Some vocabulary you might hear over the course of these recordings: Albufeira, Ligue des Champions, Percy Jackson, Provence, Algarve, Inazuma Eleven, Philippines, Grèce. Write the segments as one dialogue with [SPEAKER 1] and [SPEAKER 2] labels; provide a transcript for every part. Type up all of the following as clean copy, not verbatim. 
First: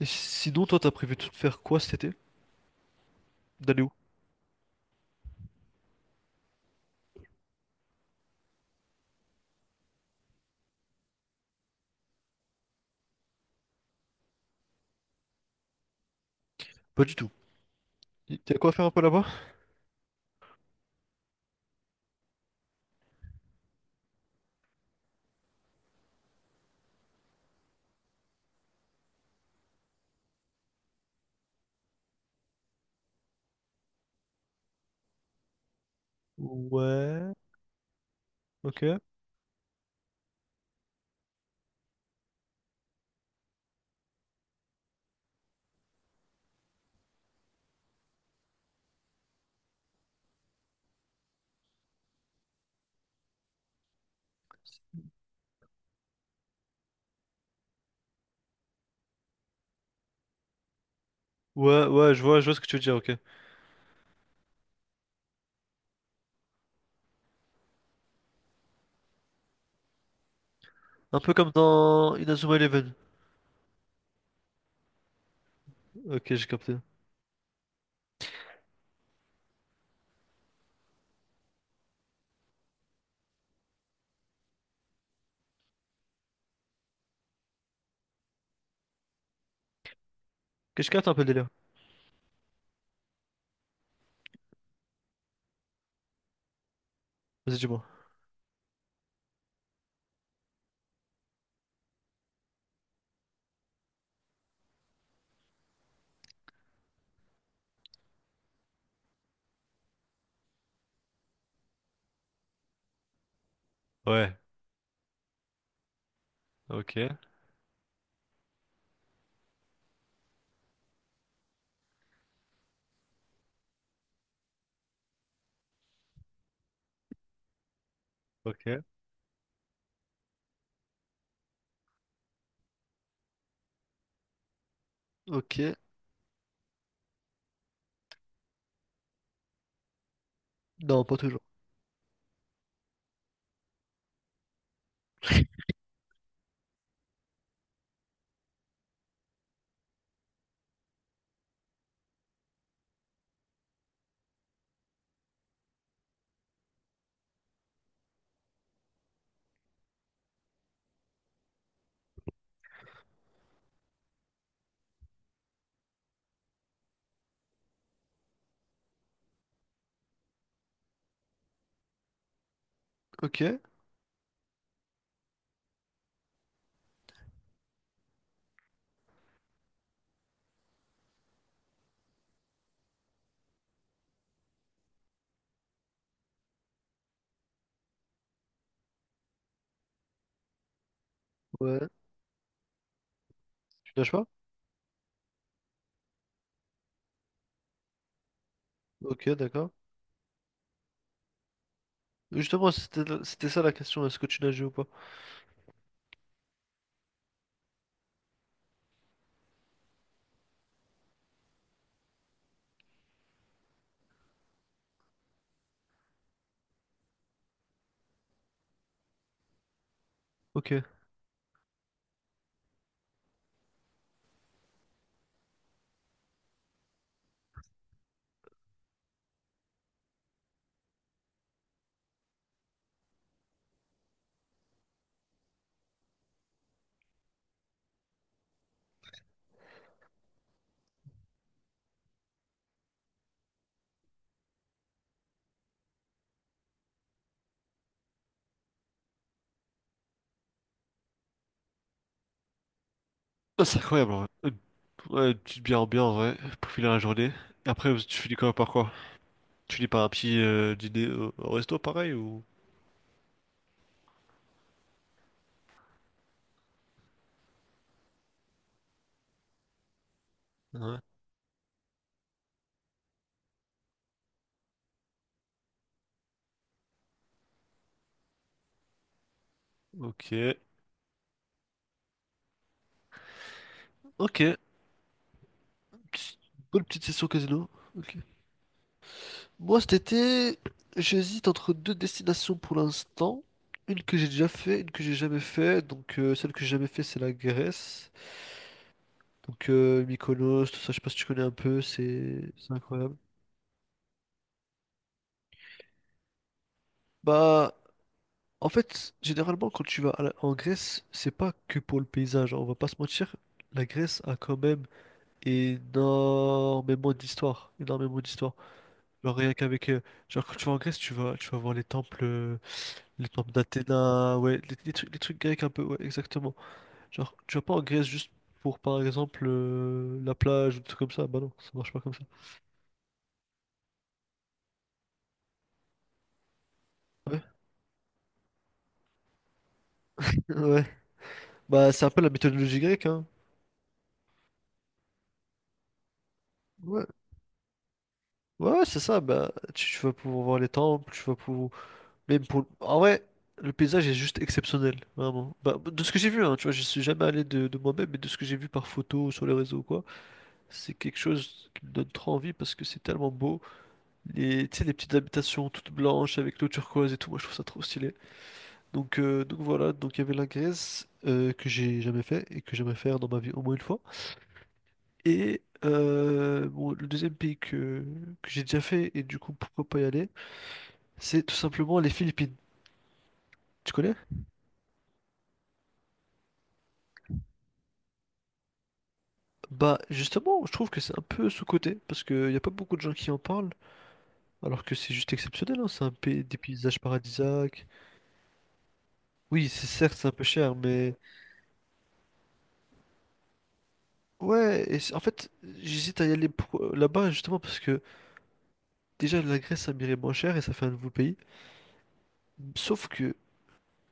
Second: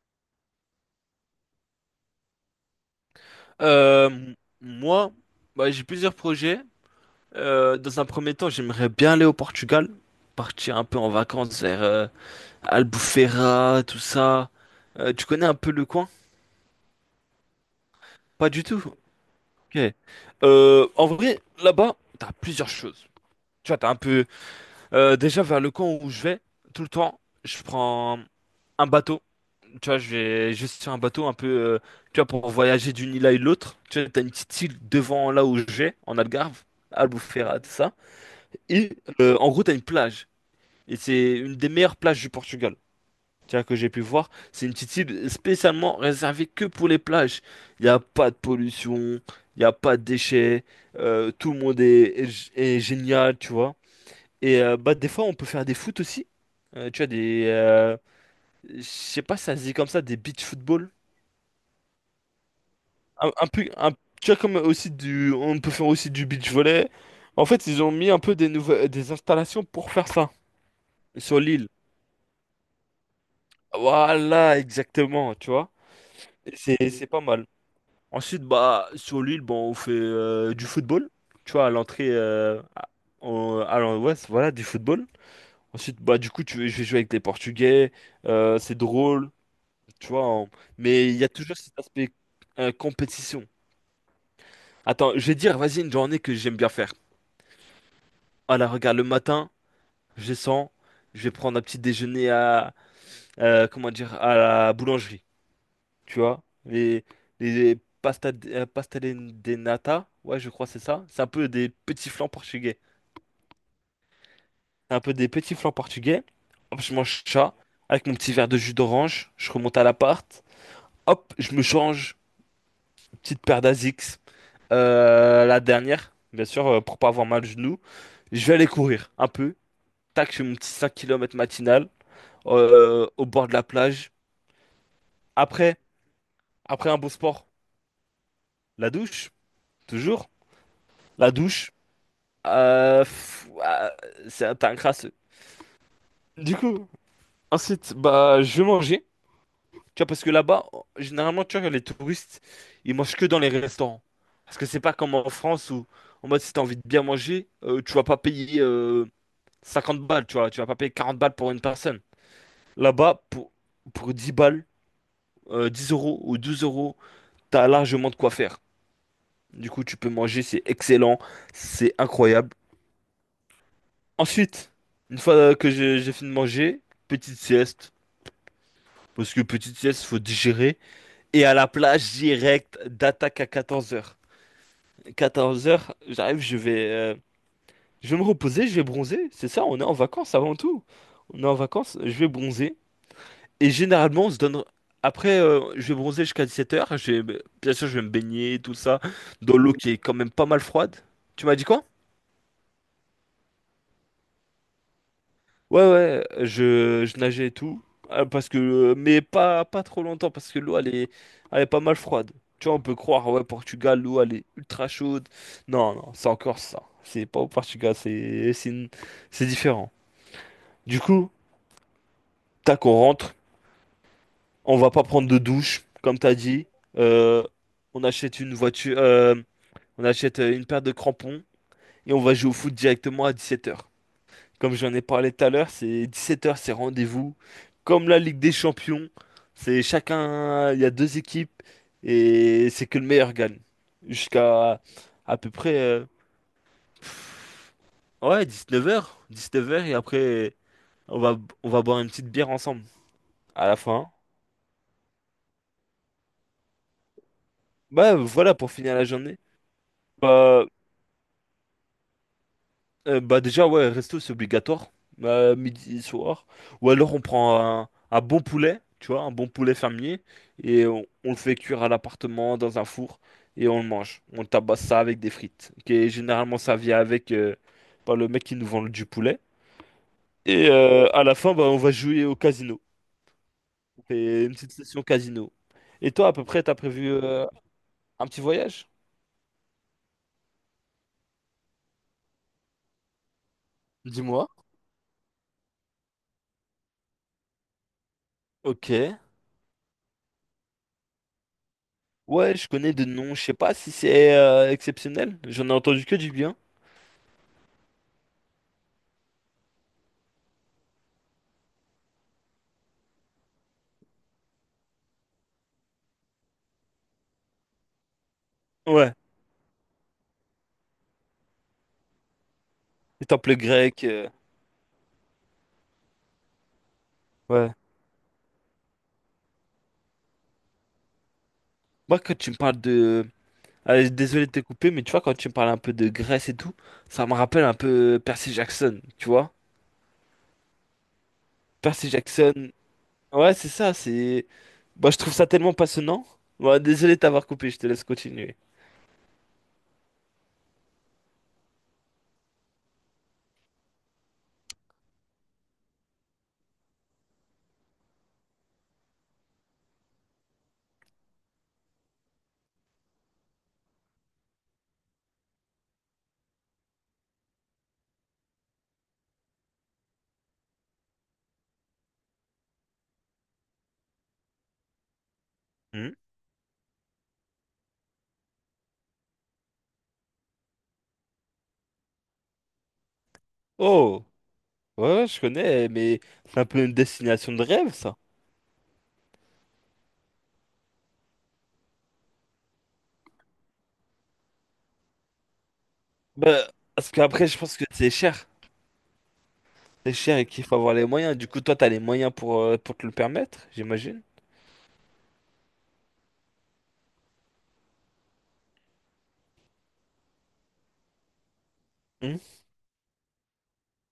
[SPEAKER 1] Et sinon, toi, t'as prévu de faire quoi cet été? D'aller où?
[SPEAKER 2] Euh, m- moi, j'ai plusieurs projets. Dans un premier temps, j'aimerais bien aller au Portugal, partir un peu en vacances vers Albufeira, tout ça. Tu connais un peu le coin?
[SPEAKER 1] Pas du tout.
[SPEAKER 2] Pas
[SPEAKER 1] T'as
[SPEAKER 2] du
[SPEAKER 1] quoi à
[SPEAKER 2] tout.
[SPEAKER 1] faire un peu là-bas?
[SPEAKER 2] Ok. En vrai, là-bas, t'as plusieurs choses. Tu vois, t'as un peu. Déjà vers le coin où je vais, tout le temps, je prends un bateau. Tu vois, je vais juste sur un bateau un peu, tu vois, pour voyager d'une île à une autre. Tu vois, t'as une petite île devant là où je vais, en Algarve,
[SPEAKER 1] Ouais,
[SPEAKER 2] Albufeira, tout ça. Et
[SPEAKER 1] ok.
[SPEAKER 2] euh, en gros, t'as une plage. Et c'est une des meilleures plages du Portugal. Tu vois, que j'ai pu voir. C'est une petite île spécialement réservée que pour les plages. Il n'y a pas de pollution, il n'y a pas de déchets. Tout le monde est génial, tu vois. Et des fois, on peut faire des foot aussi. Tu vois, des. Je sais pas, ça se dit comme ça, des beach football.
[SPEAKER 1] Ouais, ouais, je vois ce que tu veux dire, ok.
[SPEAKER 2] un, un peu un- Tu vois comme aussi du on peut faire aussi du beach volley. En fait ils ont mis un peu des installations pour faire ça
[SPEAKER 1] Un peu
[SPEAKER 2] sur
[SPEAKER 1] comme
[SPEAKER 2] l'île.
[SPEAKER 1] dans Inazuma Eleven.
[SPEAKER 2] Voilà, exactement, tu vois,
[SPEAKER 1] Ok, j'ai capté.
[SPEAKER 2] c'est pas mal. Ensuite, bah sur l'île, bon, on fait du football. Tu vois à l'entrée à, en- à l'en- ouais, voilà, du football. Ensuite bah du coup tu je vais jouer avec les Portugais. C'est drôle, tu vois on-
[SPEAKER 1] Ok, je capte
[SPEAKER 2] mais
[SPEAKER 1] un
[SPEAKER 2] il
[SPEAKER 1] peu
[SPEAKER 2] y
[SPEAKER 1] le
[SPEAKER 2] a
[SPEAKER 1] délire.
[SPEAKER 2] toujours cet aspect compétition. Attends, je vais dire, vas-y, une journée que j'aime bien faire.
[SPEAKER 1] Vas-y, dis-moi.
[SPEAKER 2] Voilà, regarde, le matin je descends, je vais prendre un petit déjeuner à, comment dire, à la boulangerie, tu vois. Les pasta, pasta de nata, ouais, je crois que c'est ça. C'est un peu des petits flancs portugais.
[SPEAKER 1] Ouais,
[SPEAKER 2] C'est un peu des petits flancs portugais. Hop,
[SPEAKER 1] ok,
[SPEAKER 2] je mange ça avec mon petit verre de jus d'orange, je remonte à l'appart. Hop, je me change, petite paire d'Asics. La dernière, bien sûr, pour pas avoir mal au genou. Je vais aller
[SPEAKER 1] ok.
[SPEAKER 2] courir un peu. Tac, je fais mon petit 5 kilomètres matinal au bord de la plage.
[SPEAKER 1] Ok.
[SPEAKER 2] Après, Après un beau sport, la douche, toujours.
[SPEAKER 1] Non, pas
[SPEAKER 2] La
[SPEAKER 1] toujours.
[SPEAKER 2] douche, euh, pff, ah, c'est un t'as un crasseux. Du coup, ensuite, bah, je vais manger. Tu vois, parce que là-bas, généralement, tu vois, les touristes, ils mangent que dans les restaurants. Parce que c'est pas comme en France où, en mode, si t'as envie de bien manger, tu vas pas payer 50 balles, tu vois. Tu vas pas payer 40 balles pour une personne. Là-bas, pour 10 balles, 10 euros ou 12 euros, t'as largement de quoi faire. Du coup, tu peux manger, c'est excellent, c'est incroyable.
[SPEAKER 1] Ok.
[SPEAKER 2] Ensuite, une fois que j'ai fini de manger, petite sieste. Parce que petite sieste, faut digérer. Et à la plage, direct, d'attaque à 14 heures. 14 heures j'arrive, je vais me reposer, je vais bronzer. C'est ça, on est en vacances avant tout. On est en
[SPEAKER 1] Ouais.
[SPEAKER 2] vacances, je vais bronzer. Et
[SPEAKER 1] Tu nages pas?
[SPEAKER 2] généralement, on se donne... Après, je vais bronzer jusqu'à 17 heures. Je vais... Bien sûr, je vais me baigner, tout ça,
[SPEAKER 1] Ok,
[SPEAKER 2] dans
[SPEAKER 1] d'accord.
[SPEAKER 2] l'eau qui est quand même pas mal froide. Tu m'as dit quoi?
[SPEAKER 1] Justement, c'était c'était ça la question, est-ce que tu nages ou pas?
[SPEAKER 2] Ouais, ouais, je nageais et tout. Parce que, mais pas trop longtemps, parce que l'eau, elle est pas mal froide. Tu vois, on peut croire, ouais, Portugal, l'eau, elle est ultra chaude. Non, non, c'est encore ça. C'est pas au Portugal, c'est différent.
[SPEAKER 1] Ok.
[SPEAKER 2] Du coup, tac, on rentre. On va pas prendre de douche, comme t'as dit. euh, on achète une voiture, on achète une paire de crampons et on va jouer au foot directement à 17h. Comme j'en ai parlé tout à l'heure, c'est 17 heures, c'est rendez-vous. Comme la Ligue des Champions, c'est chacun, il y a 2 équipes et c'est que le meilleur gagne. Jusqu'à à peu près ouais, 19h, 19 heures, et après on va on va boire une petite bière ensemble
[SPEAKER 1] Ah,
[SPEAKER 2] à la
[SPEAKER 1] c'est
[SPEAKER 2] fin.
[SPEAKER 1] incroyable, en vrai. Une, ouais, une petite bière ambiante, ouais, pour finir la journée. Et après,
[SPEAKER 2] Bah
[SPEAKER 1] tu finis quoi
[SPEAKER 2] voilà,
[SPEAKER 1] par
[SPEAKER 2] pour
[SPEAKER 1] quoi?
[SPEAKER 2] finir la journée.
[SPEAKER 1] Tu lis par un petit
[SPEAKER 2] Bah
[SPEAKER 1] dîner au, au resto, pareil, ou...
[SPEAKER 2] bah déjà, ouais, resto, c'est obligatoire, midi, soir. Ou alors on prend un bon poulet, tu vois, un bon poulet fermier, et
[SPEAKER 1] Ouais.
[SPEAKER 2] on le fait cuire à l'appartement dans un four, et on le mange. On tabasse ça avec des frites, qui est généralement servi avec par le mec qui nous vend du poulet.
[SPEAKER 1] Ok.
[SPEAKER 2] Et à la fin, bah, on va jouer au casino. On
[SPEAKER 1] Ok.
[SPEAKER 2] fait une petite session casino. Et toi, à
[SPEAKER 1] Petite-
[SPEAKER 2] peu près, t'as
[SPEAKER 1] Bonne petite
[SPEAKER 2] prévu
[SPEAKER 1] session casino. Ok.
[SPEAKER 2] un petit voyage?
[SPEAKER 1] Moi, cet été, j'hésite entre deux destinations pour l'instant. Une que j'ai déjà
[SPEAKER 2] Dis-moi.
[SPEAKER 1] fait, une que j'ai jamais fait. Donc, celle que j'ai jamais fait, c'est la Grèce.
[SPEAKER 2] Ok.
[SPEAKER 1] Donc, Mykonos, tout ça, je sais pas si tu connais un peu, c'est
[SPEAKER 2] Ouais, je
[SPEAKER 1] c'est
[SPEAKER 2] connais de
[SPEAKER 1] incroyable.
[SPEAKER 2] nom, je sais pas si c'est exceptionnel. J'en ai entendu que du bien.
[SPEAKER 1] Bah, en fait, généralement, quand tu vas en Grèce, c'est pas que pour le paysage, hein, on va pas se mentir. La Grèce a quand même énormément d'histoires, énormément d'histoires.
[SPEAKER 2] Ouais,
[SPEAKER 1] Genre rien qu'avec, genre quand tu vas en Grèce, tu vas voir
[SPEAKER 2] les
[SPEAKER 1] les temples
[SPEAKER 2] temples grecs,
[SPEAKER 1] d'Athéna, ouais, les trucs grecs un peu, ouais, exactement. Genre tu vas
[SPEAKER 2] ouais.
[SPEAKER 1] pas en Grèce juste pour par exemple la plage ou des trucs comme ça, bah non, ça marche pas comme
[SPEAKER 2] Moi,
[SPEAKER 1] ça.
[SPEAKER 2] quand tu me parles de... Allez, désolé de te couper, mais tu vois, quand tu me parles un peu de Grèce et tout, ça me
[SPEAKER 1] Ouais,
[SPEAKER 2] rappelle un peu Percy Jackson, tu vois?
[SPEAKER 1] ouais. Bah c'est
[SPEAKER 2] Percy
[SPEAKER 1] un peu la
[SPEAKER 2] Jackson,
[SPEAKER 1] mythologie grecque, hein.
[SPEAKER 2] ouais, c'est ça, c'est... Moi, je trouve ça tellement passionnant. Ouais,
[SPEAKER 1] Ouais,
[SPEAKER 2] désolé de t'avoir coupé, je te laisse continuer.
[SPEAKER 1] ouais, c'est ça. Bah tu vas pouvoir voir les temples, tu vas pouvoir. Même pour... En vrai, le paysage est juste exceptionnel, vraiment. Bah, de ce que j'ai vu, hein, tu vois, je suis jamais allé de moi-même, mais de ce que j'ai vu par photo, sur les réseaux ou quoi, c'est quelque chose qui me donne trop envie parce que c'est tellement beau. Les, tu sais, les petites habitations toutes blanches avec l'eau turquoise et tout, moi je trouve ça trop stylé. Donc voilà, donc il y avait la Grèce que j'ai jamais fait et que j'aimerais faire dans ma vie au moins une fois. Et
[SPEAKER 2] Hmm.
[SPEAKER 1] bon, le deuxième pays que j'ai déjà fait et du coup pourquoi pas y aller, c'est tout simplement les Philippines. Tu connais?
[SPEAKER 2] Oh, ouais, ouais, je connais, mais c'est un peu une destination de rêve, ça.
[SPEAKER 1] Bah justement, je trouve que c'est un peu sous-coté, parce qu'il n'y a pas beaucoup de gens qui en parlent, alors que c'est juste exceptionnel, hein, c'est un pays, des
[SPEAKER 2] Bah,
[SPEAKER 1] paysages
[SPEAKER 2] parce qu'après, je pense que
[SPEAKER 1] paradisiaques.
[SPEAKER 2] c'est cher.
[SPEAKER 1] Oui, c'est
[SPEAKER 2] C'est
[SPEAKER 1] certes, c'est un
[SPEAKER 2] cher
[SPEAKER 1] peu
[SPEAKER 2] et qu'il
[SPEAKER 1] cher,
[SPEAKER 2] faut avoir les
[SPEAKER 1] mais...
[SPEAKER 2] moyens. Du coup, toi, t'as les moyens pour te le permettre, j'imagine.
[SPEAKER 1] En fait, j'hésite à y aller là-bas, justement, parce que déjà, la Grèce, ça m'irait moins cher et ça fait un nouveau pays.
[SPEAKER 2] Hmm.
[SPEAKER 1] Sauf que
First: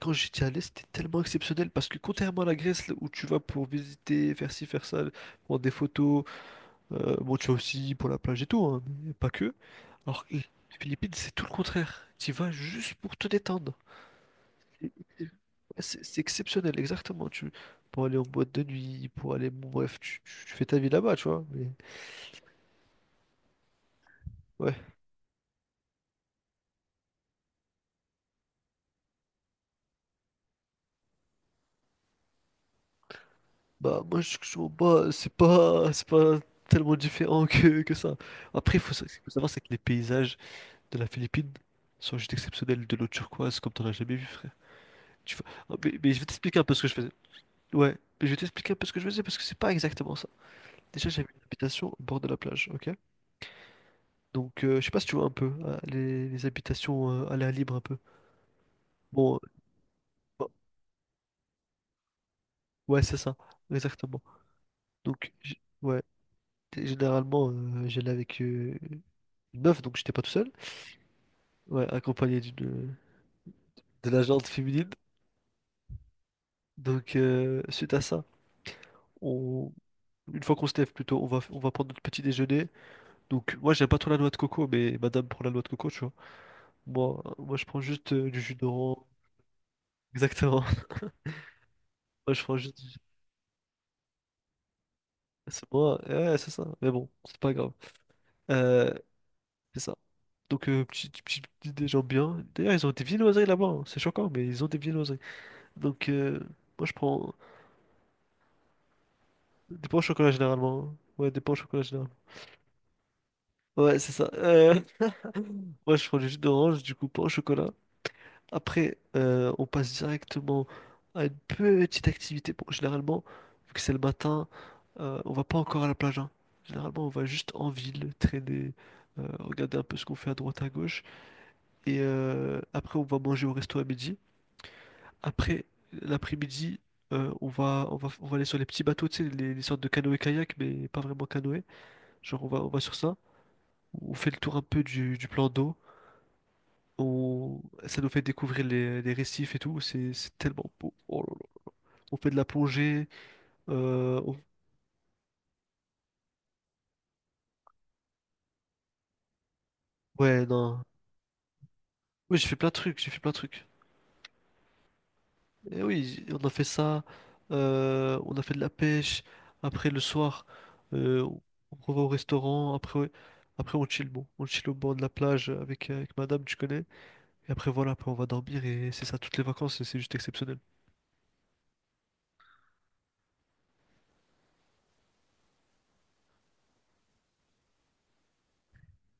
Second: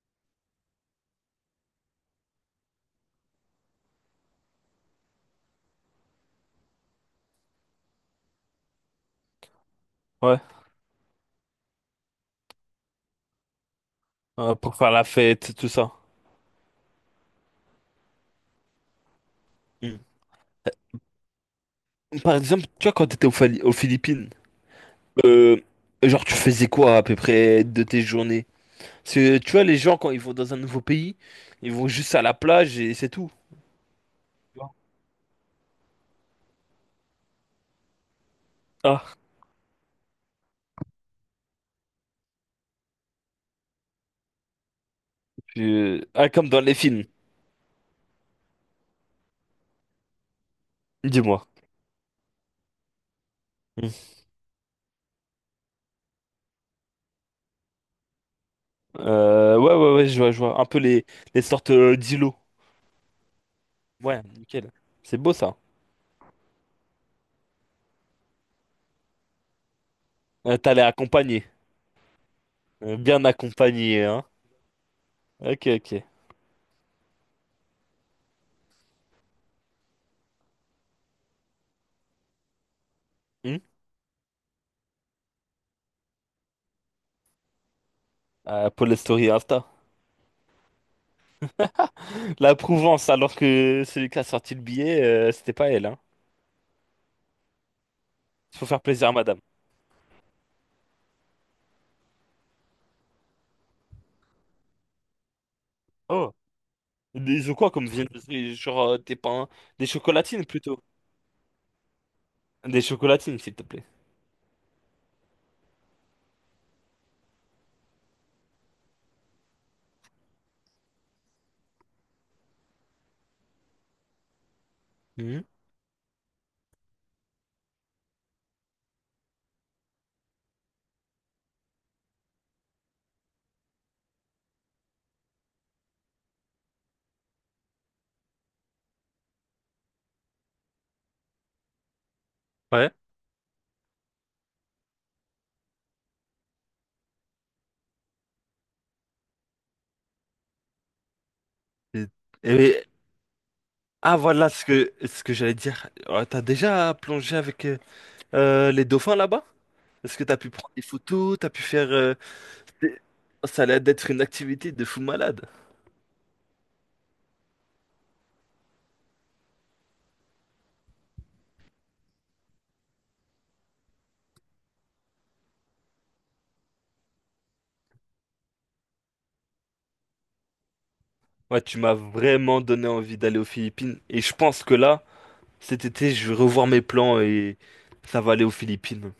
[SPEAKER 1] quand j'étais allé, c'était tellement exceptionnel, parce que contrairement à la Grèce, là, où tu vas pour visiter, faire ci, faire ça, prendre des photos. Bon, tu vas aussi pour la plage et tout, hein, mais pas que. Alors, que les Philippines, c'est tout le contraire. Tu y vas juste pour te détendre.
[SPEAKER 2] Pour faire la fête, tout ça.
[SPEAKER 1] C'est exceptionnel, exactement. Tu, pour aller en boîte de nuit, pour aller, bon, bref,
[SPEAKER 2] Mm.
[SPEAKER 1] tu fais ta vie là-bas, tu vois. Mais
[SPEAKER 2] Par exemple, tu vois, quand t'étais aux Philippines,
[SPEAKER 1] ouais,
[SPEAKER 2] euh, genre, tu faisais quoi à peu près de tes journées? Parce que, tu vois, les gens, quand ils vont dans un nouveau pays, ils vont juste à la plage et c'est tout.
[SPEAKER 1] bah moi je
[SPEAKER 2] Tu
[SPEAKER 1] trouve
[SPEAKER 2] vois.
[SPEAKER 1] pas, c'est pas tellement différent que ça. Après,
[SPEAKER 2] Ah,
[SPEAKER 1] faut savoir c'est que les paysages de la Philippine sont juste exceptionnels, de l'eau turquoise comme t'en as jamais vu, frère. Ah, mais je vais
[SPEAKER 2] Comme
[SPEAKER 1] t'expliquer
[SPEAKER 2] dans
[SPEAKER 1] un peu
[SPEAKER 2] les
[SPEAKER 1] ce que je
[SPEAKER 2] films,
[SPEAKER 1] faisais. Ouais, mais je vais t'expliquer un peu ce que je faisais parce que c'est pas exactement ça. Déjà, j'avais une
[SPEAKER 2] dis-moi.
[SPEAKER 1] habitation au bord de la plage, ok?
[SPEAKER 2] Mm.
[SPEAKER 1] Donc, je sais pas si tu vois un peu les habitations à l'air libre un peu. Bon, euh,
[SPEAKER 2] Ouais, ouais, ouais, je vois, je
[SPEAKER 1] bon,
[SPEAKER 2] vois. Un peu les sortes d'îlots.
[SPEAKER 1] ouais, c'est ça, exactement.
[SPEAKER 2] Ouais, nickel. C'est beau ça.
[SPEAKER 1] Ouais, généralement, j'allais avec une meuf, donc j'étais pas tout seul.
[SPEAKER 2] T'allais accompagner.
[SPEAKER 1] Ouais, accompagné d'une.
[SPEAKER 2] Bien accompagné,
[SPEAKER 1] De
[SPEAKER 2] hein.
[SPEAKER 1] l'agente féminine.
[SPEAKER 2] Ok, ok.
[SPEAKER 1] Donc, suite à ça, on, une fois qu'on se lève plutôt, on va prendre notre petit déjeuner. Donc,
[SPEAKER 2] Hmm.
[SPEAKER 1] moi, j'aime pas trop la noix de coco, mais madame prend la noix de coco, tu vois. Moi, je prends juste du jus
[SPEAKER 2] Pour les
[SPEAKER 1] d'orange.
[SPEAKER 2] stories Insta.
[SPEAKER 1] Exactement. Moi, je
[SPEAKER 2] La
[SPEAKER 1] prends juste.
[SPEAKER 2] Prouvence, alors que celui qui a sorti le billet, c'était
[SPEAKER 1] C'est
[SPEAKER 2] pas elle, hein.
[SPEAKER 1] moi, ouais, c'est ça. Mais bon, c'est pas grave.
[SPEAKER 2] Faut faire
[SPEAKER 1] Euh,
[SPEAKER 2] plaisir à madame.
[SPEAKER 1] c'est ça. Donc, des gens bien. D'ailleurs, ils ont des viennoiseries là-bas, hein. C'est choquant, mais ils ont des viennoiseries. Donc,
[SPEAKER 2] Oh.
[SPEAKER 1] moi, je prends
[SPEAKER 2] Des ou quoi comme viennoiserie, genre des pains, des
[SPEAKER 1] des pains au chocolat
[SPEAKER 2] chocolatines
[SPEAKER 1] généralement,
[SPEAKER 2] plutôt.
[SPEAKER 1] hein. Ouais, des pains au chocolat généralement.
[SPEAKER 2] Des chocolatines, s'il te plaît.
[SPEAKER 1] Ouais, c'est ça. Moi, je prends du jus d'orange, du coup, pain au chocolat. Après, on passe directement à une petite activité. Bon, généralement, vu que c'est le matin, on
[SPEAKER 2] Mhm.
[SPEAKER 1] va pas encore à la plage, hein. Généralement, on va juste en ville, traîner, regarder un peu ce qu'on fait à droite à gauche. Et après, on va manger au resto à midi. Après, l'après-midi, on va aller sur les petits bateaux, tu sais, les sortes de canoë-kayak, mais pas vraiment canoë. Genre, on va
[SPEAKER 2] Ouais.
[SPEAKER 1] sur ça. On fait le tour un peu du plan d'eau. On... Ça nous fait découvrir les récifs et tout. C'est tellement beau. Oh là là.
[SPEAKER 2] Et-
[SPEAKER 1] On fait de la
[SPEAKER 2] et-
[SPEAKER 1] plongée.
[SPEAKER 2] ah
[SPEAKER 1] euh, on-
[SPEAKER 2] voilà ce que j'allais dire. T'as déjà plongé avec les dauphins là-bas? Est-ce que t'as
[SPEAKER 1] Ouais,
[SPEAKER 2] pu prendre
[SPEAKER 1] non.
[SPEAKER 2] des photos, t'as pu faire
[SPEAKER 1] Oui, j'ai fait plein de trucs.
[SPEAKER 2] des-
[SPEAKER 1] J'ai fait plein de
[SPEAKER 2] oh, ça
[SPEAKER 1] trucs.
[SPEAKER 2] allait d'être une activité de fou malade.
[SPEAKER 1] Et oui, on a fait ça, on a fait de la pêche, après le soir, euh, on on va au restaurant, après, après on chill, bon, on chill au bord de la plage avec, avec madame, tu connais, et après voilà, après on va dormir et c'est ça toutes les vacances et c'est juste exceptionnel.
[SPEAKER 2] Ouais, tu m'as vraiment donné envie d'aller aux Philippines et je pense que là. Cet été, je vais revoir mes plans et ça va aller aux Philippines.